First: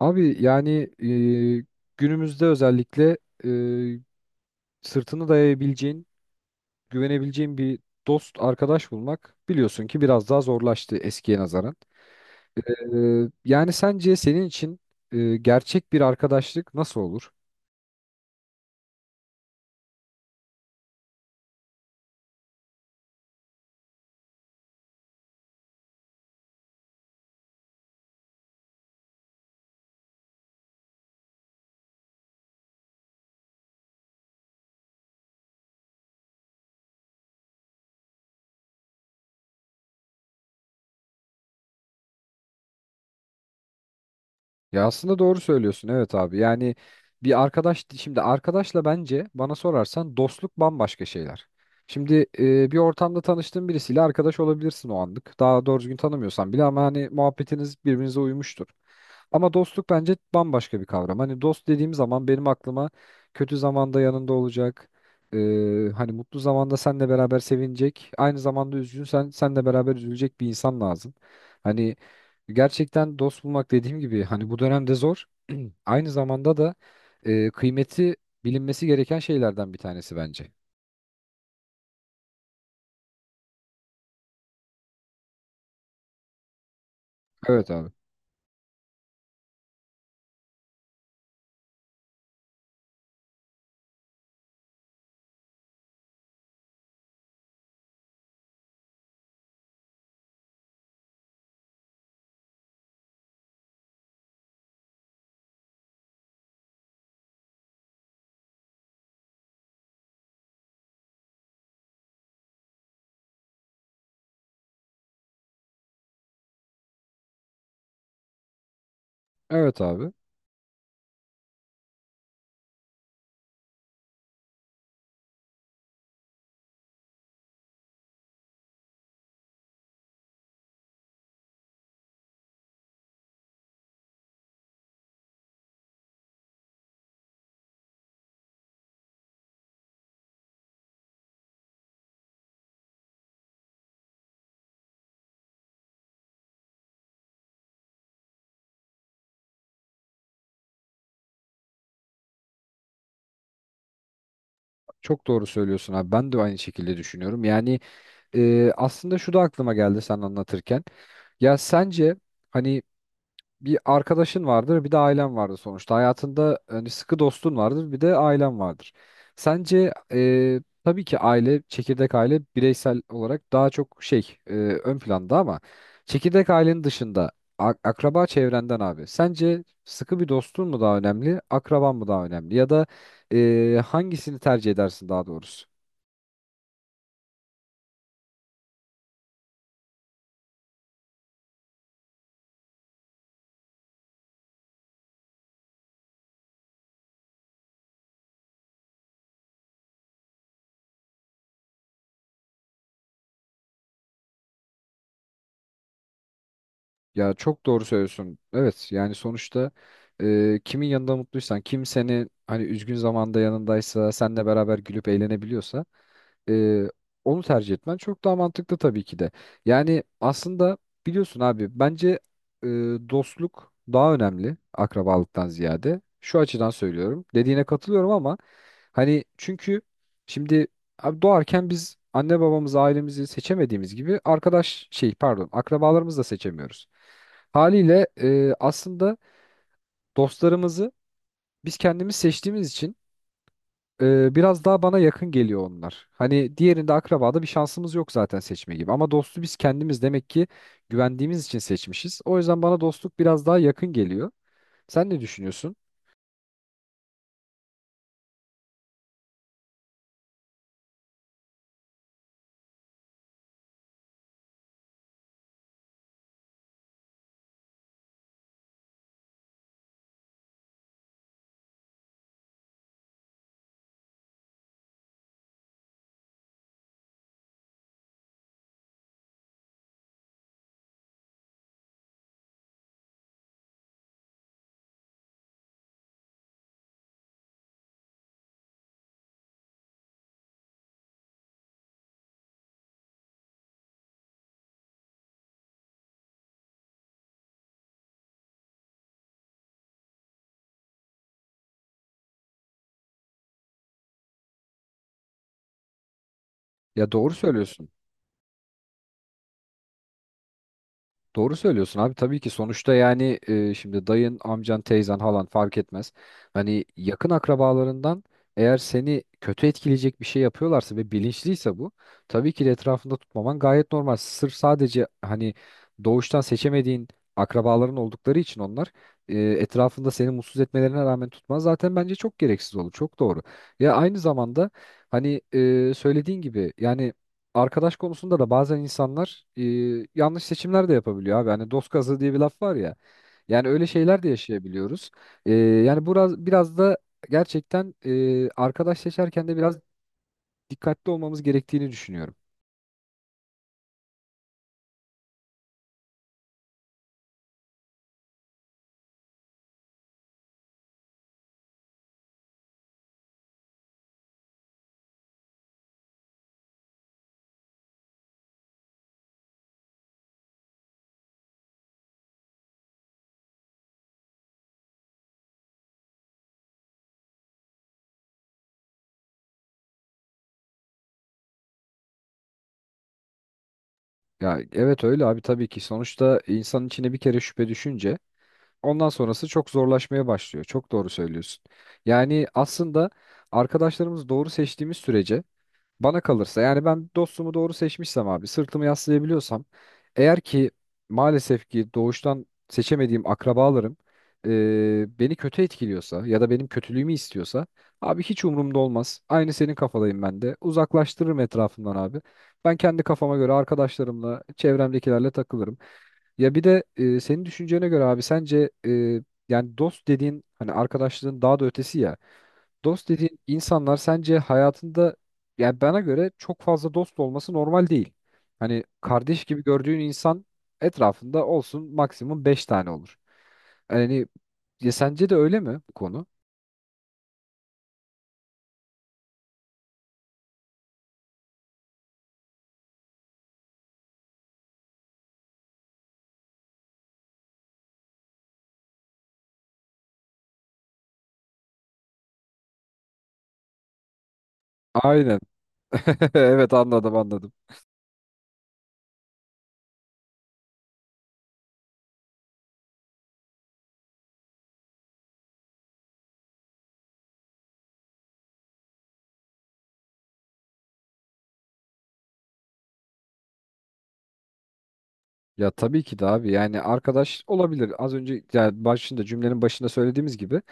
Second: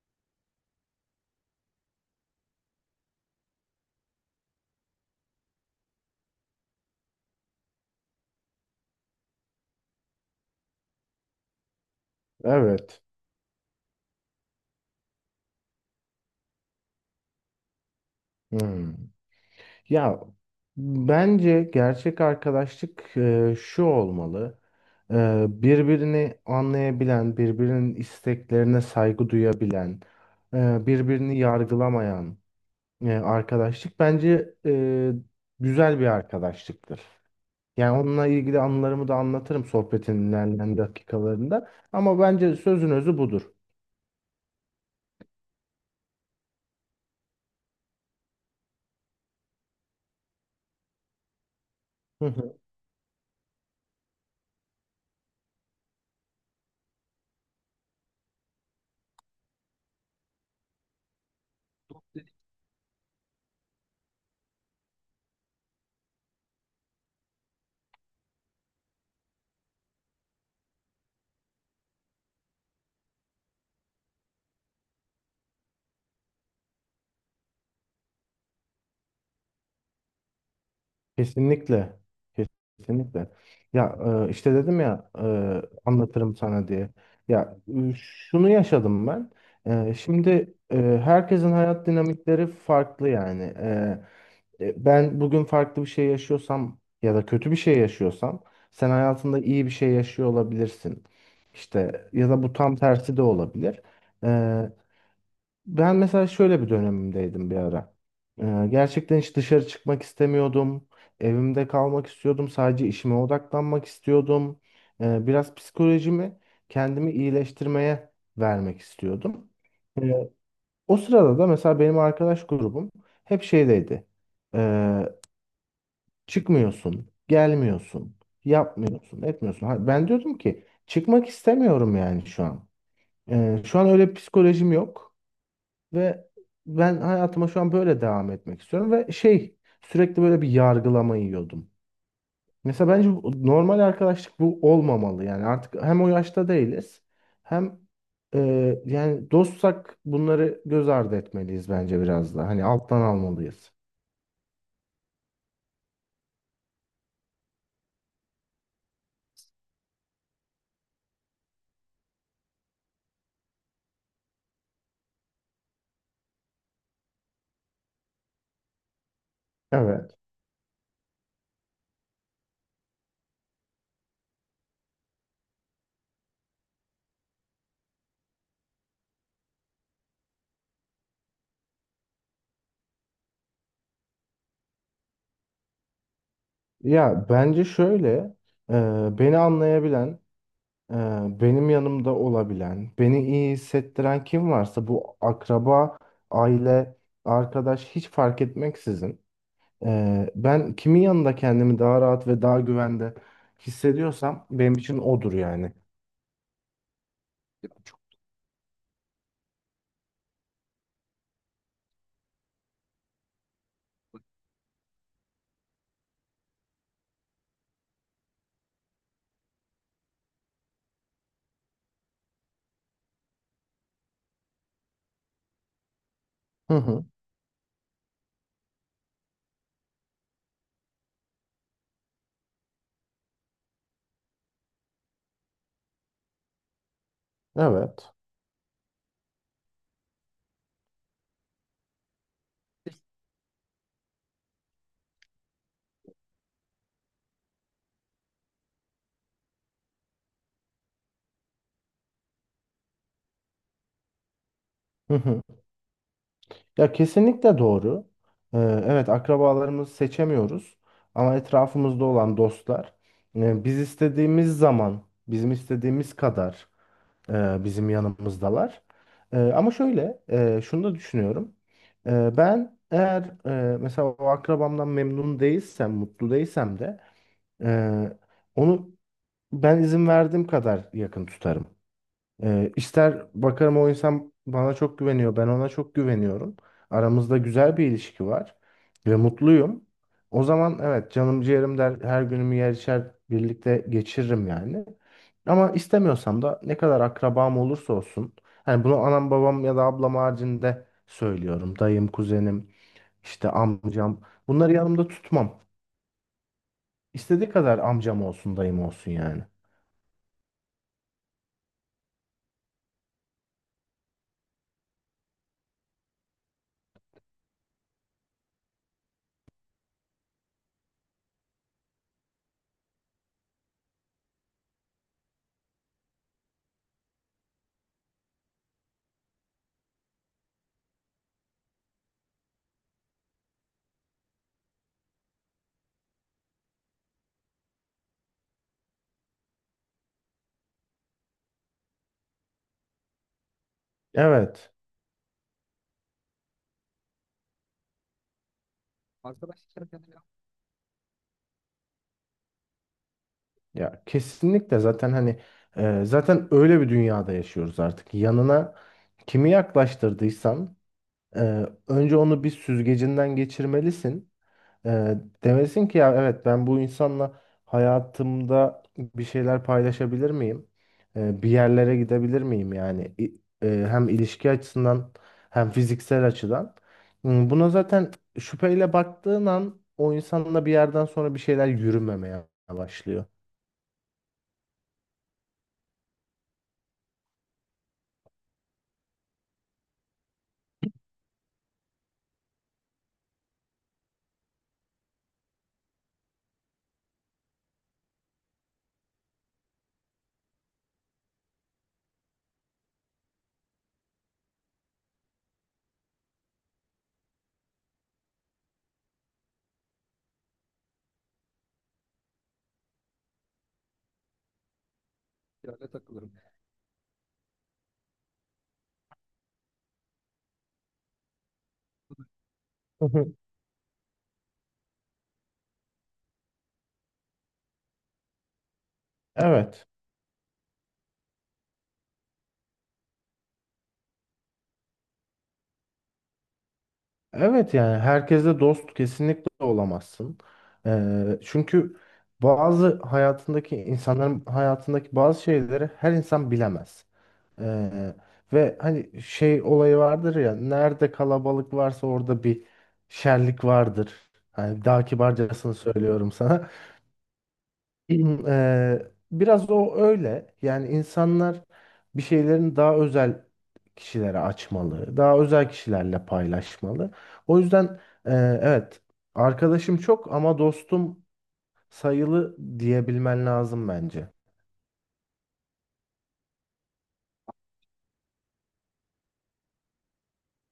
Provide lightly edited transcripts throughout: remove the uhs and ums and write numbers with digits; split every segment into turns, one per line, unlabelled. Abi yani e, günümüzde özellikle e, sırtını dayayabileceğin, güvenebileceğin bir dost, arkadaş bulmak biliyorsun ki biraz daha zorlaştı eskiye nazaran. E,
Evet.
Yani sence senin için gerçek bir arkadaşlık nasıl olur?
Hmm. Ya bence gerçek arkadaşlık şu olmalı. Birbirini anlayabilen, birbirinin isteklerine saygı duyabilen, birbirini yargılamayan arkadaşlık bence güzel bir arkadaşlıktır. Yani onunla ilgili anılarımı da anlatırım sohbetin ilerleyen dakikalarında. Ama bence sözün özü budur.
Ya aslında doğru söylüyorsun, evet abi. Yani bir arkadaş, şimdi arkadaşla, bence bana sorarsan dostluk bambaşka şeyler. Şimdi bir ortamda tanıştığın birisiyle arkadaş olabilirsin o anlık. Daha doğru düzgün tanımıyorsan bile, ama hani muhabbetiniz birbirinize uymuştur. Ama dostluk bence bambaşka bir kavram. Hani dost dediğim zaman benim aklıma kötü zamanda yanında olacak. e, Hani mutlu zamanda seninle beraber sevinecek. Aynı zamanda üzgünsen seninle beraber üzülecek bir insan lazım. Hani gerçekten dost bulmak, dediğim gibi, hani bu dönemde zor. Aynı zamanda da kıymeti bilinmesi gereken şeylerden bir tanesi bence.
Kesinlikle. Kesinlikle. Ya işte dedim ya, anlatırım sana diye. Ya
Evet abi.
şunu yaşadım ben. Şimdi herkesin hayat dinamikleri farklı yani. Ben bugün farklı bir şey yaşıyorsam ya da kötü bir şey yaşıyorsam sen hayatında iyi bir şey yaşıyor olabilirsin. İşte ya da bu tam tersi de olabilir. E, Ben mesela şöyle bir dönemimdeydim bir ara. Gerçekten hiç dışarı çıkmak istemiyordum. Evimde kalmak istiyordum. Sadece işime odaklanmak istiyordum. Biraz psikolojimi, kendimi iyileştirmeye vermek istiyordum.
Evet abi.
Ee, O sırada da mesela benim arkadaş grubum hep şeydeydi. Ee, Çıkmıyorsun, gelmiyorsun, yapmıyorsun, etmiyorsun. Ha, ben diyordum ki çıkmak istemiyorum yani şu an. Şu an öyle bir psikolojim yok. Ve ben hayatıma şu an böyle devam etmek istiyorum ve şey, sürekli böyle bir yargılama yiyordum. Mesela bence normal arkadaşlık bu olmamalı yani, artık hem o yaşta değiliz hem e, yani dostsak bunları göz ardı etmeliyiz, bence biraz da hani alttan almalıyız.
Çok doğru söylüyorsun abi. Ben de aynı şekilde düşünüyorum. Yani aslında şu da aklıma geldi sen anlatırken. Ya sence hani bir arkadaşın vardır, bir de ailen vardır sonuçta. Hayatında hani sıkı dostun vardır, bir de ailen vardır. Sence
Evet.
tabii ki aile, çekirdek aile bireysel olarak daha çok şey, ön planda, ama çekirdek ailenin dışında akraba çevrenden abi. Sence sıkı bir dostun mu daha önemli, akraban mı daha önemli, ya da hangisini tercih edersin daha doğrusu?
Ya bence şöyle, e, beni anlayabilen, Ee, benim yanımda olabilen, beni iyi hissettiren kim varsa bu akraba, aile, arkadaş hiç fark etmeksizin, ben kimin yanında kendimi daha rahat ve daha güvende hissediyorsam benim için odur yani.
Ya çok doğru söylüyorsun. Evet, yani sonuçta kimin yanında mutluysan, kim seni hani üzgün zamanda yanındaysa, seninle beraber gülüp eğlenebiliyorsa e, onu tercih etmen çok daha mantıklı tabii ki de. Yani aslında biliyorsun abi, bence e, dostluk daha önemli akrabalıktan ziyade. Şu açıdan
Hı hı,
söylüyorum. Dediğine katılıyorum ama hani, çünkü şimdi abi, doğarken biz anne babamızı, ailemizi seçemediğimiz gibi arkadaş, şey, pardon, akrabalarımızı da seçemiyoruz. Haliyle
evet.
aslında dostlarımızı biz kendimiz seçtiğimiz için biraz daha bana yakın geliyor onlar. Hani diğerinde, akrabada, bir şansımız yok zaten seçme gibi, ama dostu biz kendimiz, demek ki güvendiğimiz için seçmişiz. O yüzden bana dostluk biraz daha yakın geliyor. Sen
Hı
ne
hı.
düşünüyorsun?
Ya kesinlikle doğru. Ee, evet, akrabalarımızı seçemiyoruz ama etrafımızda olan dostlar biz istediğimiz zaman, bizim istediğimiz kadar bizim yanımızdalar. Ama şöyle, şunu da düşünüyorum. Ben eğer mesela o akrabamdan memnun değilsem, mutlu değilsem de e, onu ben izin verdiğim kadar yakın tutarım. İster bakarım, o insan bana çok güveniyor, ben ona çok güveniyorum. Aramızda güzel bir ilişki var ve mutluyum. O zaman evet, canım ciğerim der, her günümü yer içer birlikte geçiririm yani. Ama istemiyorsam da, ne kadar akrabam olursa olsun. Hani bunu anam babam ya da ablam haricinde söylüyorum. Dayım, kuzenim, işte amcam. Bunları yanımda tutmam.
Ya doğru
İstediği kadar
söylüyorsun.
amcam olsun, dayım olsun yani.
Doğru söylüyorsun abi, tabii ki, sonuçta yani şimdi dayın, amcan, teyzen, halan fark etmez. Hani yakın akrabalarından, eğer seni kötü etkileyecek bir şey yapıyorlarsa ve bilinçliyse bu, tabii ki de etrafında tutmaman gayet normal. Sırf sadece hani doğuştan seçemediğin akrabaların oldukları için onlar etrafında, seni mutsuz etmelerine rağmen tutman zaten bence çok gereksiz olur. Çok doğru. Ya aynı zamanda hani söylediğin gibi yani arkadaş konusunda da bazen insanlar yanlış seçimler de yapabiliyor abi. Hani dost kazığı diye bir laf var ya. Yani öyle şeyler de
Evet.
yaşayabiliyoruz. Yani biraz da gerçekten arkadaş seçerken de biraz dikkatli olmamız gerektiğini düşünüyorum.
Ya kesinlikle, zaten hani zaten öyle bir dünyada yaşıyoruz artık. Yanına kimi yaklaştırdıysan önce onu bir süzgecinden geçirmelisin. E, Demelisin ki ya evet, ben bu insanla hayatımda bir şeyler paylaşabilir miyim? Bir yerlere gidebilir miyim yani? Hem ilişki açısından hem fiziksel açıdan. Buna zaten şüpheyle baktığın an, o insanla bir yerden sonra bir şeyler yürümemeye başlıyor.
Ya evet öyle abi tabii ki. Sonuçta insanın içine bir kere şüphe düşünce ondan sonrası çok zorlaşmaya başlıyor. Çok doğru söylüyorsun. Yani aslında arkadaşlarımızı doğru seçtiğimiz sürece, bana kalırsa yani, ben dostumu doğru seçmişsem abi, sırtımı yaslayabiliyorsam, eğer ki maalesef ki doğuştan seçemediğim akrabalarım beni kötü etkiliyorsa ya da benim kötülüğümü istiyorsa, abi hiç umurumda olmaz. Aynı senin kafadayım ben de. Uzaklaştırırım etrafımdan abi. Ben kendi kafama göre arkadaşlarımla, çevremdekilerle takılırım. Ya bir de senin düşüncene göre abi, sence yani dost dediğin, hani arkadaşlığın daha da ötesi ya. Dost dediğin insanlar sence hayatında, yani bana göre çok fazla dost olması normal değil. Hani kardeş gibi
Evet.
gördüğün insan etrafında olsun, maksimum 5 tane olur. Yani, ya sence de öyle mi bu konu?
Evet, yani herkesle dost kesinlikle olamazsın. Çünkü bazı hayatındaki insanların hayatındaki bazı şeyleri her insan bilemez. Ee, Ve hani şey olayı vardır ya, nerede kalabalık varsa orada bir şerlik vardır. Hani daha
Aynen.
kibarcasını söylüyorum sana.
Evet, anladım anladım.
Hmm. Biraz o öyle. Yani insanlar bir şeylerin daha özel kişilere açmalı, daha özel kişilerle paylaşmalı. O yüzden evet, arkadaşım çok ama dostum sayılı diyebilmen lazım bence.
Ya tabii ki de abi, yani arkadaş olabilir. Az önce, yani başında, cümlenin başında söylediğimiz gibi,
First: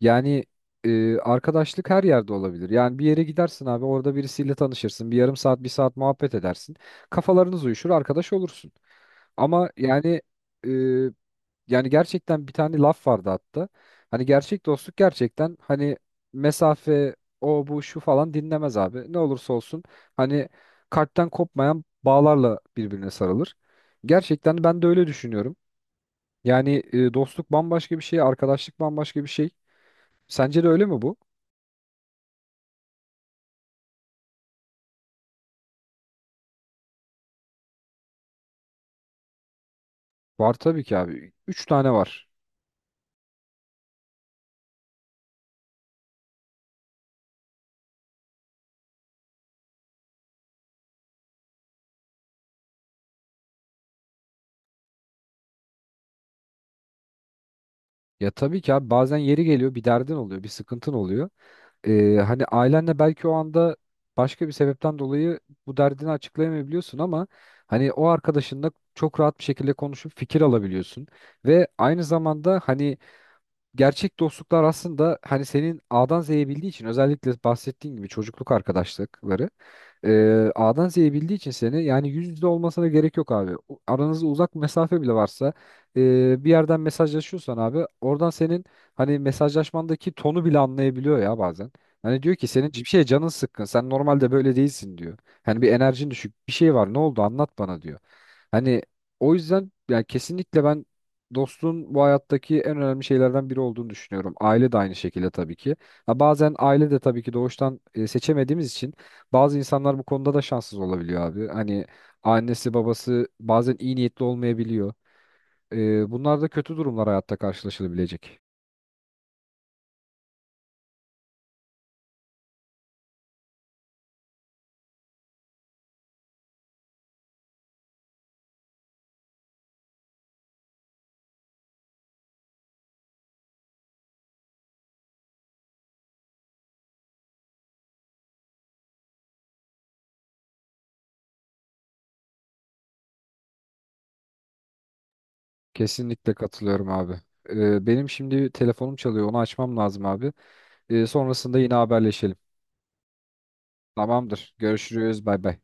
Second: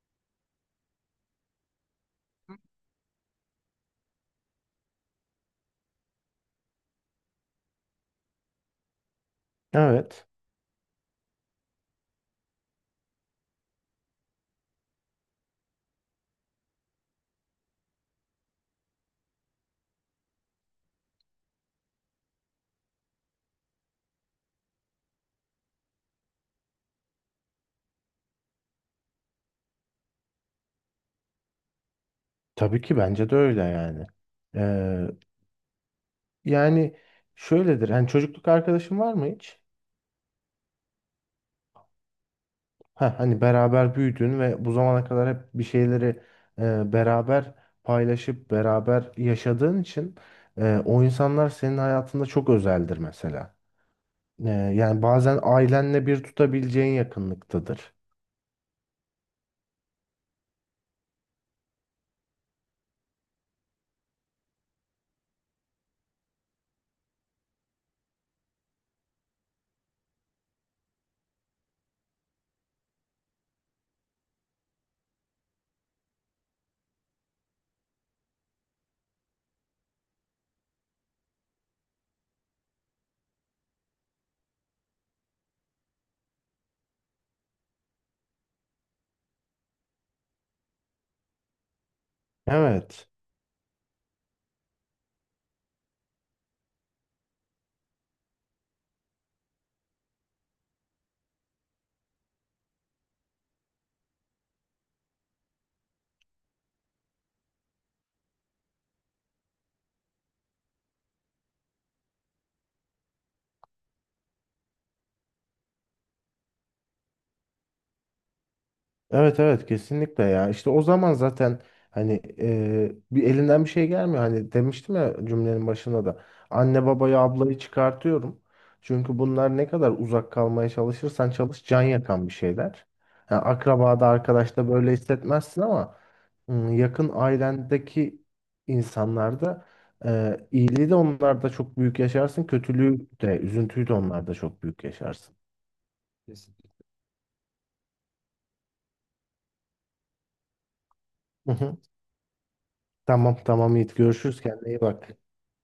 yani arkadaşlık her yerde olabilir. Yani bir yere gidersin abi, orada birisiyle tanışırsın. Bir yarım saat, bir saat muhabbet edersin. Kafalarınız uyuşur, arkadaş olursun. Ama yani
Evet,
e, Yani gerçekten bir tane laf vardı hatta. Hani gerçek dostluk, gerçekten hani, mesafe o bu şu falan dinlemez abi. Ne olursa olsun hani kalpten kopmayan bağlarla birbirine sarılır. Gerçekten ben de öyle düşünüyorum. Yani dostluk bambaşka bir şey, arkadaşlık bambaşka bir şey. Sence de öyle mi bu?
tabii ki bence de öyle yani. Eee, Yani şöyledir. Hani çocukluk arkadaşın var mı hiç?
Var tabii ki abi. 3 tane var.
Ha, hani beraber büyüdün ve bu zamana kadar hep bir şeyleri beraber paylaşıp beraber yaşadığın için o insanlar senin hayatında çok özeldir mesela. Yani bazen ailenle bir tutabileceğin yakınlıktadır.
Ya tabii ki abi, bazen yeri geliyor, bir derdin oluyor, bir sıkıntın oluyor. Hani ailenle belki o anda başka bir sebepten dolayı bu derdini açıklayamayabiliyorsun, ama hani o arkadaşınla çok rahat bir şekilde konuşup fikir alabiliyorsun. Ve aynı zamanda hani gerçek dostluklar aslında, hani senin A'dan Z'ye bildiği için, özellikle bahsettiğin gibi çocukluk arkadaşlıkları, ee, A'dan Z'ye bildiği için seni, yani yüz yüze olmasına gerek yok abi. Aranızda uzak mesafe bile varsa bir yerden mesajlaşıyorsan abi, oradan senin hani mesajlaşmandaki tonu bile anlayabiliyor ya bazen. Hani diyor ki, senin bir şeye
Evet.
canın sıkkın. Sen normalde böyle değilsin diyor. Hani bir enerjin düşük. Bir şey var. Ne oldu? Anlat bana diyor. Hani o yüzden yani kesinlikle ben dostluğun bu hayattaki en önemli şeylerden biri olduğunu düşünüyorum. Aile de aynı şekilde tabii ki. Ha, bazen aile de tabii ki doğuştan seçemediğimiz için bazı insanlar bu konuda da şanssız olabiliyor abi. Hani annesi babası bazen iyi niyetli olmayabiliyor. Bunlar da kötü durumlar hayatta karşılaşılabilecek.
Evet, evet, kesinlikle. Ya işte o zaman zaten hani, bir elinden bir şey gelmiyor. Hani demiştim ya cümlenin başında da, anne babayı, ablayı çıkartıyorum, çünkü bunlar ne kadar uzak kalmaya çalışırsan çalış, can yakan bir şeyler. Yani akrabada, arkadaşta böyle hissetmezsin ama yakın ailendeki insanlarda iyiliği de onlarda çok büyük yaşarsın, kötülüğü de, üzüntüyü de onlarda çok büyük yaşarsın.
Kesinlikle katılıyorum abi. Benim şimdi telefonum çalıyor. Onu açmam lazım abi.
Hı
Sonrasında yine
hı.
haberleşelim.
Tamam, tamam Yiğit, görüşürüz,
Tamamdır.
kendine iyi bak.
Görüşürüz. Bay bay.